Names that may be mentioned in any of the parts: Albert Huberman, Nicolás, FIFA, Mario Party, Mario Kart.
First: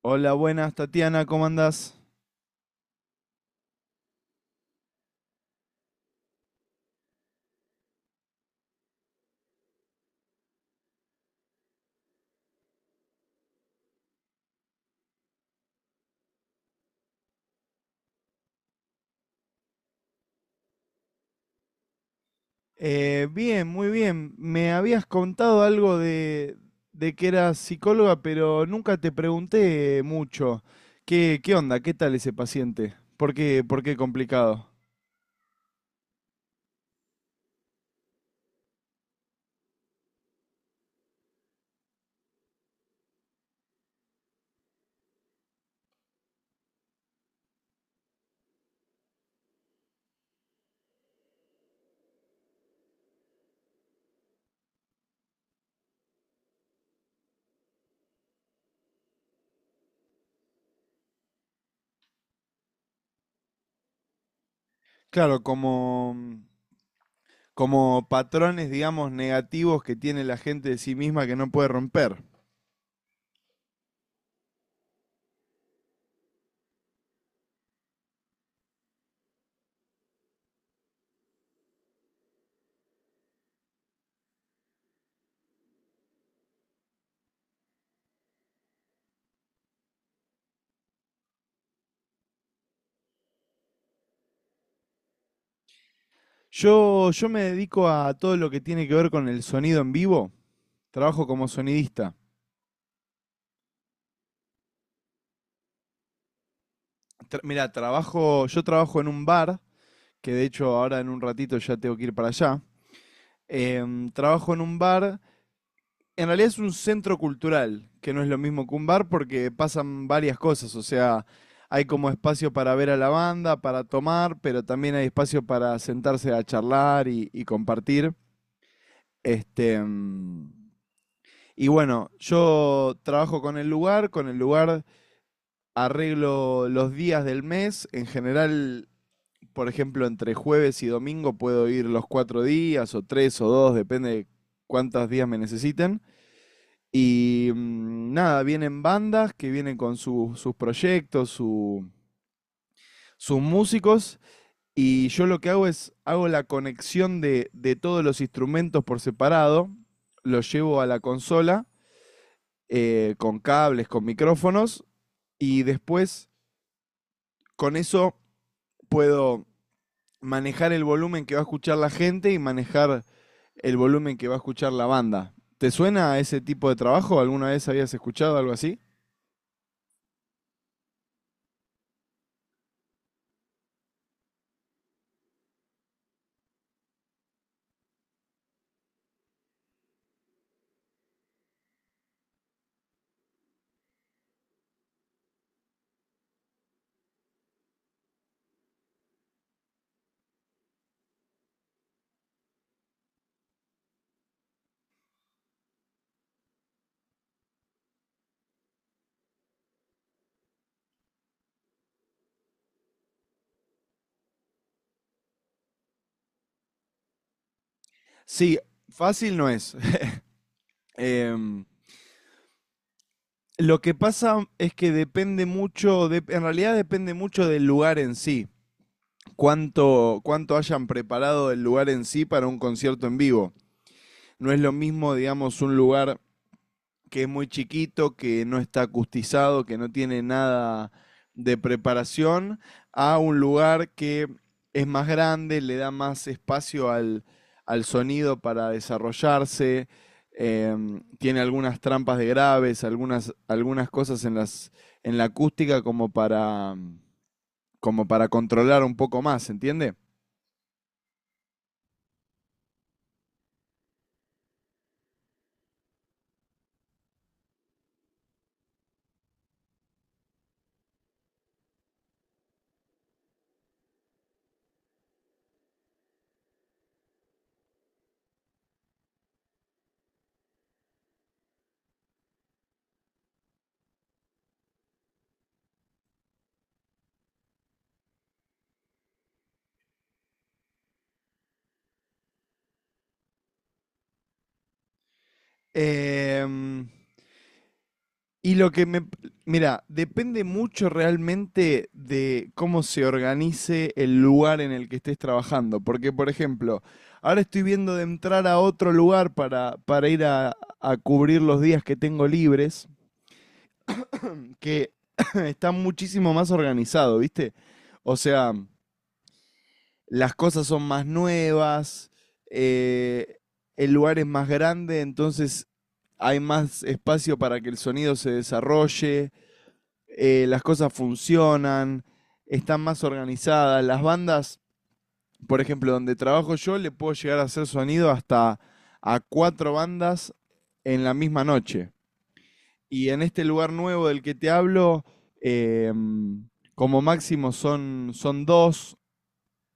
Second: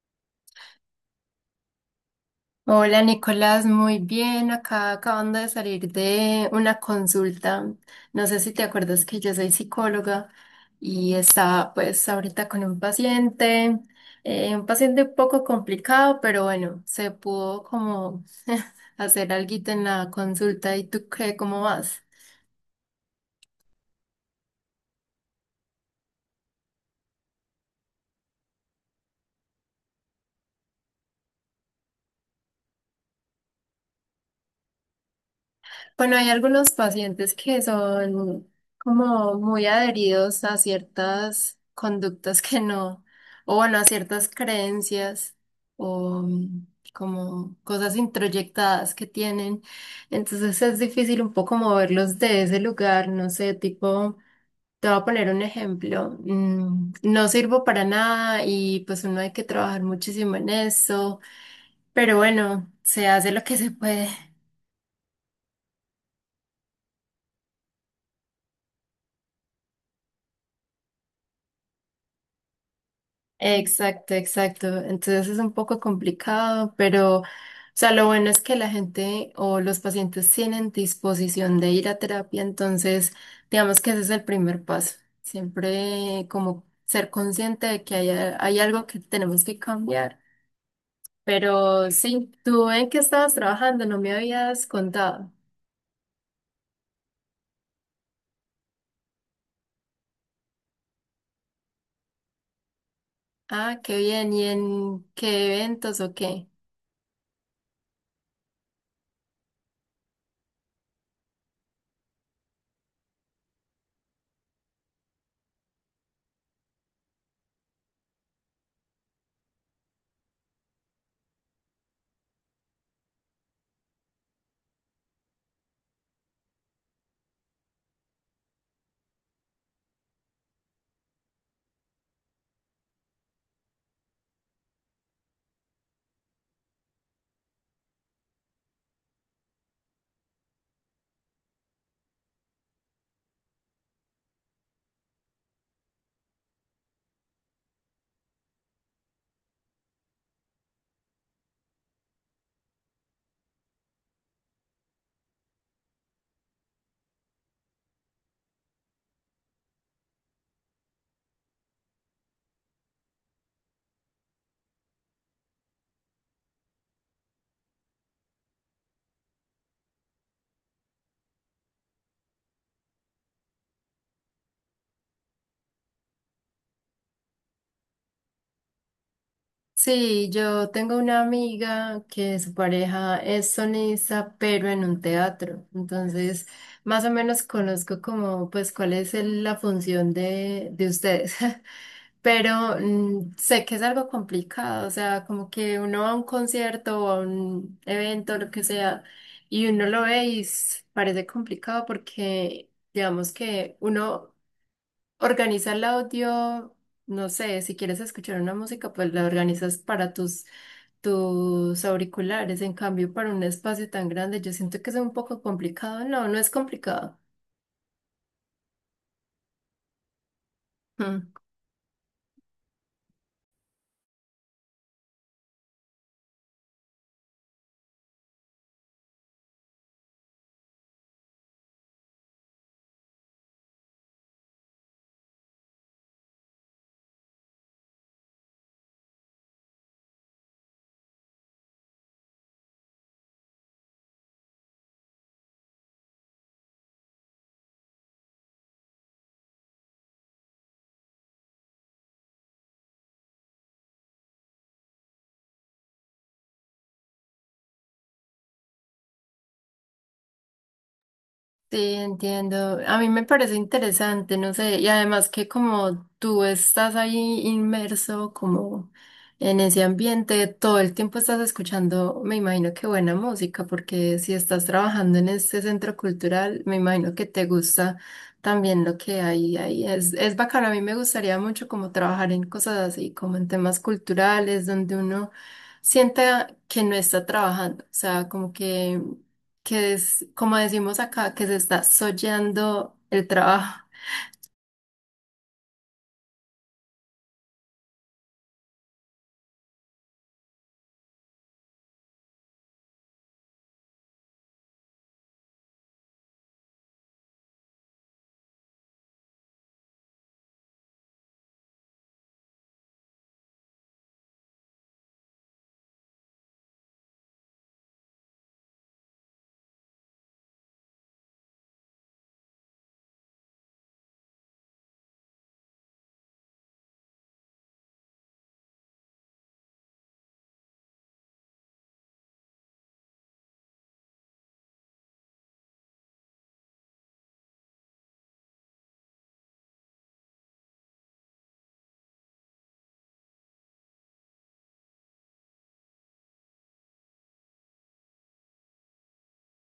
Hola, buenas, Tatiana, ¿cómo andás? Hola Nicolás, muy bien. Acá acabando de salir de una consulta. No sé si te acuerdas que yo soy psicóloga y estaba pues ahorita con un paciente, un paciente un poco complicado, pero bueno, se pudo como hacer alguito en la consulta. ¿Y tú qué, cómo vas? Bien, muy bien. Me habías contado algo de que eras psicóloga, pero nunca te pregunté mucho. ¿Qué onda? ¿Qué tal ese paciente? ¿Por qué complicado? Bueno, hay algunos pacientes que son como muy adheridos a ciertas conductas que no, o bueno, a ciertas creencias o mm, como cosas introyectadas que tienen. Entonces es difícil un poco moverlos de ese lugar, no sé, tipo, te voy a poner un ejemplo, no sirvo para nada y pues uno hay que trabajar muchísimo en eso, pero bueno, se hace lo que se puede. Claro, como patrones, digamos, negativos que tiene la gente de sí misma que no puede romper. Exacto, exacto. Entonces es un poco complicado, pero, o sea, lo bueno es que la gente o los pacientes tienen disposición de ir a terapia, entonces, digamos que ese es el primer paso. Siempre como ser consciente de que hay algo que tenemos que cambiar. Pero sí, tú en qué estabas trabajando, no me habías contado. Yo me dedico a todo lo que tiene que ver con el sonido en vivo. Trabajo como sonidista. Ah, qué bien. ¿Y en qué eventos o qué? Mira, yo trabajo en un bar, que de hecho ahora en un ratito ya tengo que ir para allá. Trabajo en un bar, en realidad es un centro cultural, que no es lo mismo que un bar porque pasan varias cosas, o sea, hay como espacio para ver a la banda, para tomar, pero también hay espacio para sentarse a charlar y compartir. Este, em, Y bueno, yo trabajo con el lugar arreglo los días del mes. En general, por ejemplo, entre jueves y domingo puedo ir los cuatro días o tres o dos, depende de cuántos días me necesiten. Y nada, vienen bandas que vienen con sus proyectos, sus músicos. Y yo lo que hago es, hago la conexión de todos los instrumentos por separado, los llevo a la consola, con cables, con micrófonos, y después con eso puedo manejar el volumen que va a escuchar la gente y manejar el volumen que va a escuchar la banda. ¿Te suena a ese tipo de trabajo? ¿Alguna vez habías escuchado algo así? Sí, yo tengo una amiga que su pareja es sonista, pero en un teatro. Entonces, más o menos conozco como, pues, cuál es la función de ustedes. Pero sé que es algo complicado, o sea, como que uno va a un concierto o a un evento, lo que sea, y uno lo ve y parece complicado porque, digamos que uno organiza el audio, no sé, si quieres escuchar una música, pues la organizas para tus auriculares. En cambio, para un espacio tan grande, yo siento que es un poco complicado. No, no es complicado. Sí, fácil no es. Mm. Em, lo que pasa es que depende mucho, en realidad depende mucho del lugar en sí. Cuánto hayan preparado el lugar en sí para un concierto en vivo. No es lo mismo, digamos, un lugar que es muy chiquito, que no está acustizado, que no tiene nada de preparación, a un lugar que es más grande, le da más espacio al sonido para desarrollarse, tiene algunas trampas de graves, algunas cosas en la acústica como como para controlar un poco más, ¿entiende? Sí, entiendo. A mí me parece interesante, no sé, y además que como tú estás ahí inmerso como en ese ambiente, todo el tiempo estás escuchando, me imagino que buena música, porque si estás trabajando en este centro cultural, me imagino que te gusta también lo que hay ahí. Es bacano, a mí me gustaría mucho como trabajar en cosas así, como en temas culturales, donde uno sienta que no está trabajando, o sea, como que es, como decimos acá, que se está soyando el trabajo. Em, Y lo que me... Mira, depende mucho realmente de cómo se organice el lugar en el que estés trabajando. Porque, por ejemplo, ahora estoy viendo de entrar a otro lugar para ir a cubrir los días que tengo libres, que está muchísimo más organizado, ¿viste? O sea, las cosas son más nuevas, eh, el lugar es más grande, entonces hay más espacio para que el sonido se desarrolle. Las cosas funcionan, están más organizadas. Las bandas, por ejemplo, donde trabajo yo, le puedo llegar a hacer sonido hasta a cuatro bandas en la misma noche. Y en este lugar nuevo del que te hablo, eh, como máximo son dos,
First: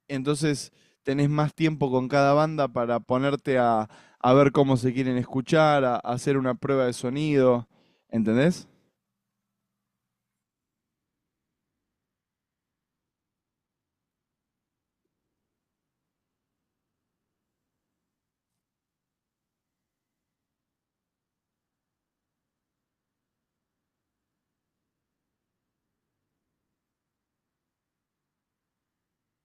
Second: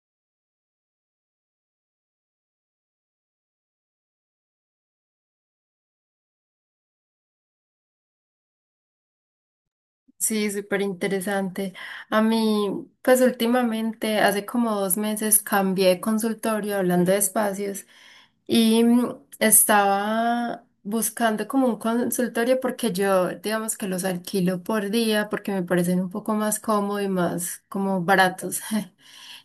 entonces tenés más tiempo con cada banda para ponerte a ver cómo se quieren escuchar, a hacer una prueba de sonido, ¿entendés? Sí, súper interesante. A mí, pues últimamente, hace como dos meses, cambié de consultorio hablando de espacios y estaba buscando como un consultorio porque yo, digamos que los alquilo por día porque me parecen un poco más cómodos y más como baratos.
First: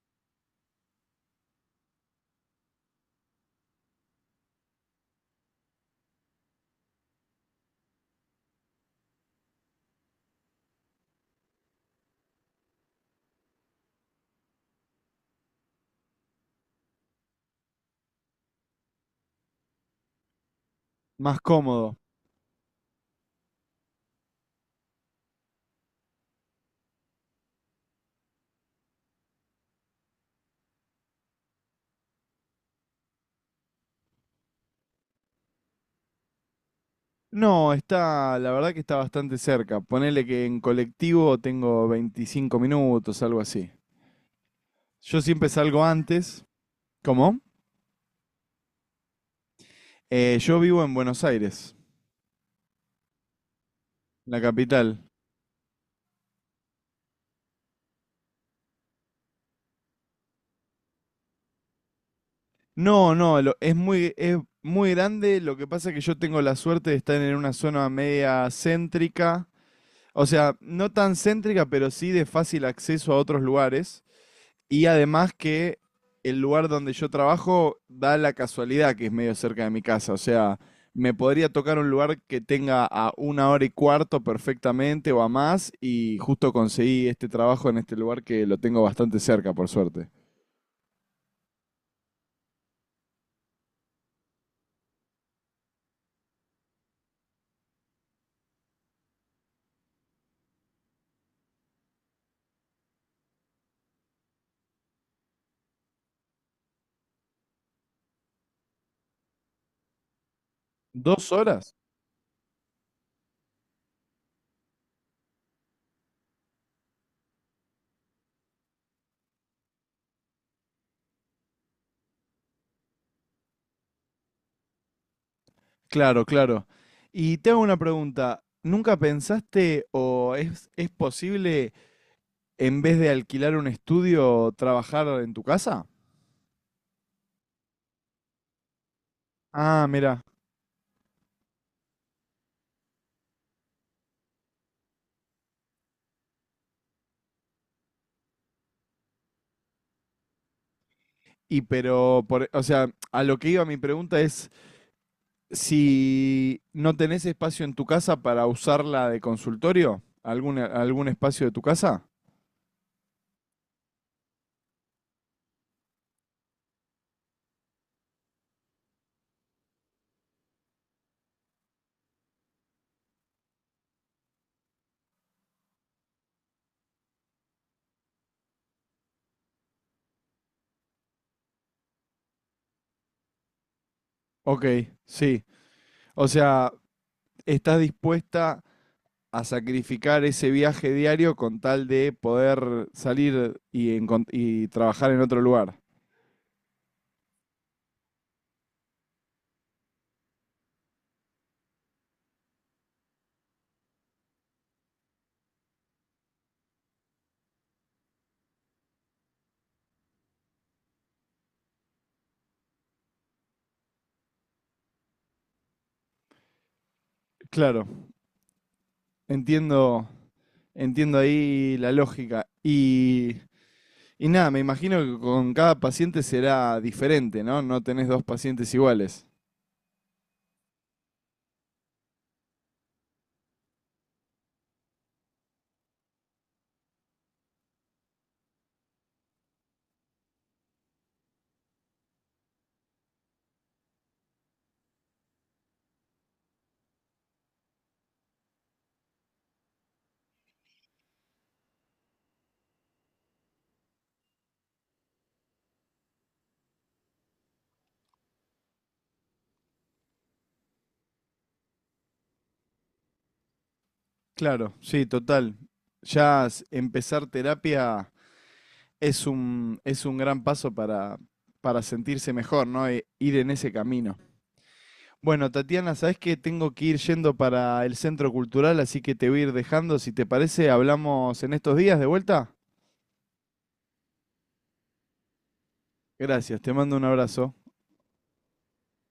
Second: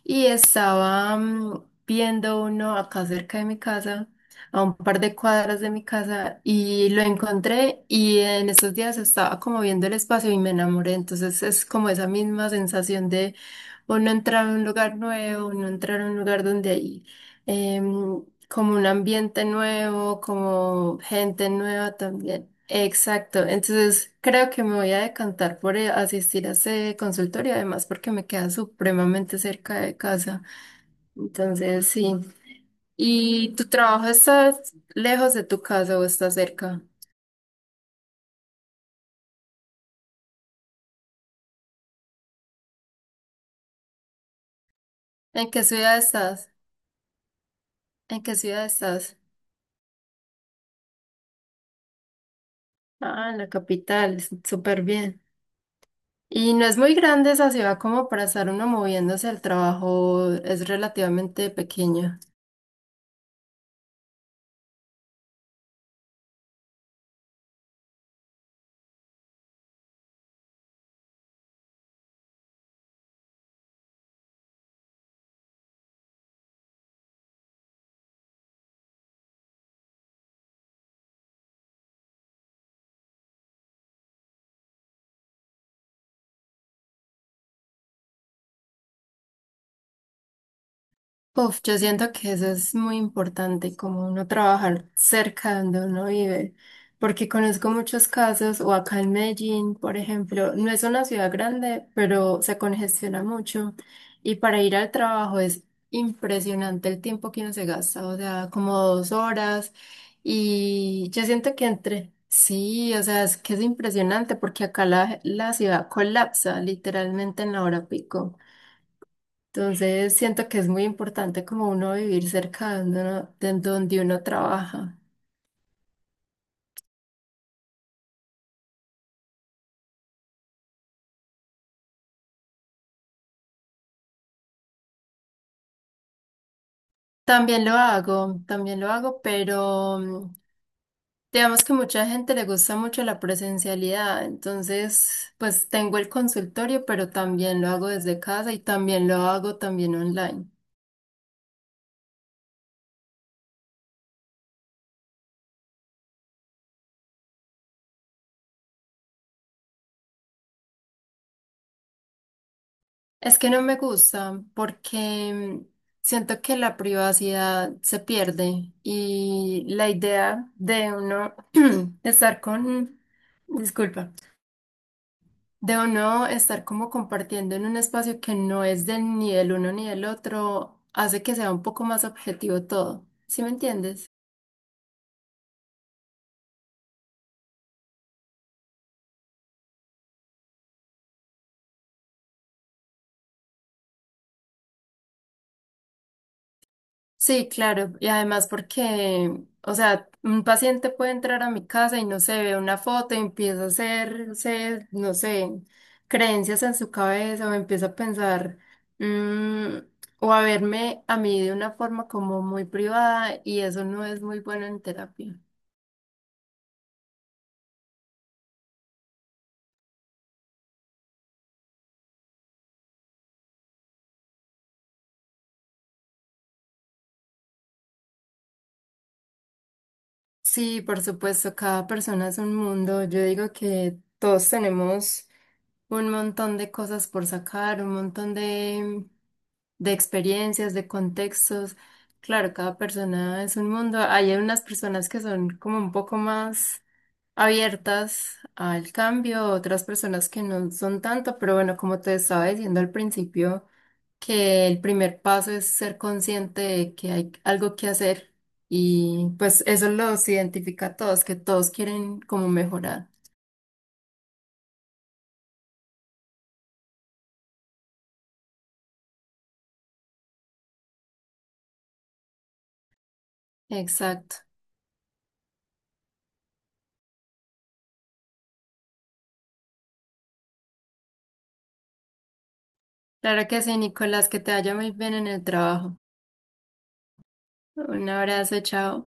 Y estaba viendo uno acá cerca de mi casa a un par de cuadras de mi casa y lo encontré y en estos días estaba como viendo el espacio y me enamoré. Entonces es como esa misma sensación de uno entrar a un lugar nuevo, uno entrar a un lugar donde hay em, como un ambiente nuevo, como Más gente cómodo. nueva también. Exacto, entonces creo que me voy a decantar por asistir a ese consultorio, además porque me queda supremamente cerca de casa. Entonces, sí. ¿Y tu trabajo está lejos de tu casa o está cerca? No, está, la verdad que está bastante cerca. Ponele que en colectivo tengo 25 minutos, algo así. Yo siempre ¿En qué salgo ciudad antes. estás? ¿Cómo? ¿En qué ciudad estás? Yo vivo en Buenos Aires, Ah, en la capital, la súper capital. bien. Y no es muy grande esa ciudad como para estar uno moviéndose al trabajo, es relativamente pequeño. No, no, es muy grande. Lo que pasa es que yo tengo la suerte de estar en una zona media céntrica. O sea, no tan céntrica, pero sí de fácil acceso a otros lugares. Y además que el lugar donde yo trabajo da la casualidad que es medio cerca de mi casa. O sea, me podría tocar un lugar que tenga a una hora y cuarto perfectamente o a más. Y justo conseguí este trabajo en este lugar que lo tengo bastante cerca, por suerte. Uf, yo siento que eso es muy importante, como uno trabajar cerca de donde uno vive, porque conozco muchos casos, o acá en Medellín, por ejemplo, no es una ciudad grande, pero se congestiona mucho y para ir al trabajo es impresionante el tiempo que uno se gasta, o sea, como dos horas y yo ¿Dos siento que horas? entre, sí, o sea, es que es impresionante porque acá la ciudad colapsa literalmente en la hora pico. Entonces siento que es muy importante como uno vivir cerca de donde uno trabaja. Claro, claro. Y te hago una pregunta. ¿Nunca pensaste o es posible en vez de alquilar un estudio, trabajar en tu casa? También lo hago, Ah, pero mira. Digamos que mucha gente le gusta mucho la presencialidad. Entonces, pues tengo el consultorio, pero también lo hago desde casa y también lo hago también online. O sea, a lo que iba mi pregunta es si no tenés espacio en tu casa para usarla de consultorio, algún espacio de tu casa. Es que no me gusta porque mm, siento que la privacidad se pierde y la idea de uno estar con... Disculpa. De uno estar como compartiendo en un espacio que no es de ni del uno ni del otro, hace que sea un poco más objetivo todo. ¿Sí me entiendes? Ok, sí. O sea, estás dispuesta a sacrificar ese viaje diario con tal de poder salir y trabajar en otro lugar. Sí, claro. Y además porque, o sea, un paciente puede entrar a mi casa y no se ve una foto y empieza a hacerse, no sé, creencias en su cabeza o empieza a pensar, mm, o a verme a mí de una forma como muy privada y eso no es muy bueno en terapia. Claro, entiendo, entiendo ahí la lógica. Y nada, me imagino que con cada paciente será diferente, ¿no? No tenés dos pacientes iguales. Sí, por supuesto, cada persona es un mundo. Yo digo que todos tenemos un montón de cosas por sacar, un montón de experiencias, de contextos. Claro, cada persona es un mundo. Hay unas personas que son como un poco más abiertas al cambio, otras personas que no son tanto, pero bueno, como te estaba diciendo al principio que el primer paso es ser consciente de que hay algo que hacer y pues eso los identifica a todos, que todos quieren como mejorar. Claro, sí, total. Empezar terapia es es un gran paso para sentirse mejor, ¿no? Ir en ese camino. Exacto. Bueno, Tatiana, sabes que tengo que ir yendo para el centro cultural, así que te voy a ir dejando. Si te parece, hablamos en estos días de vuelta. Claro que sí, Nicolás, que te vaya muy bien en el trabajo. Gracias, te mando un abrazo. Un abrazo, chao.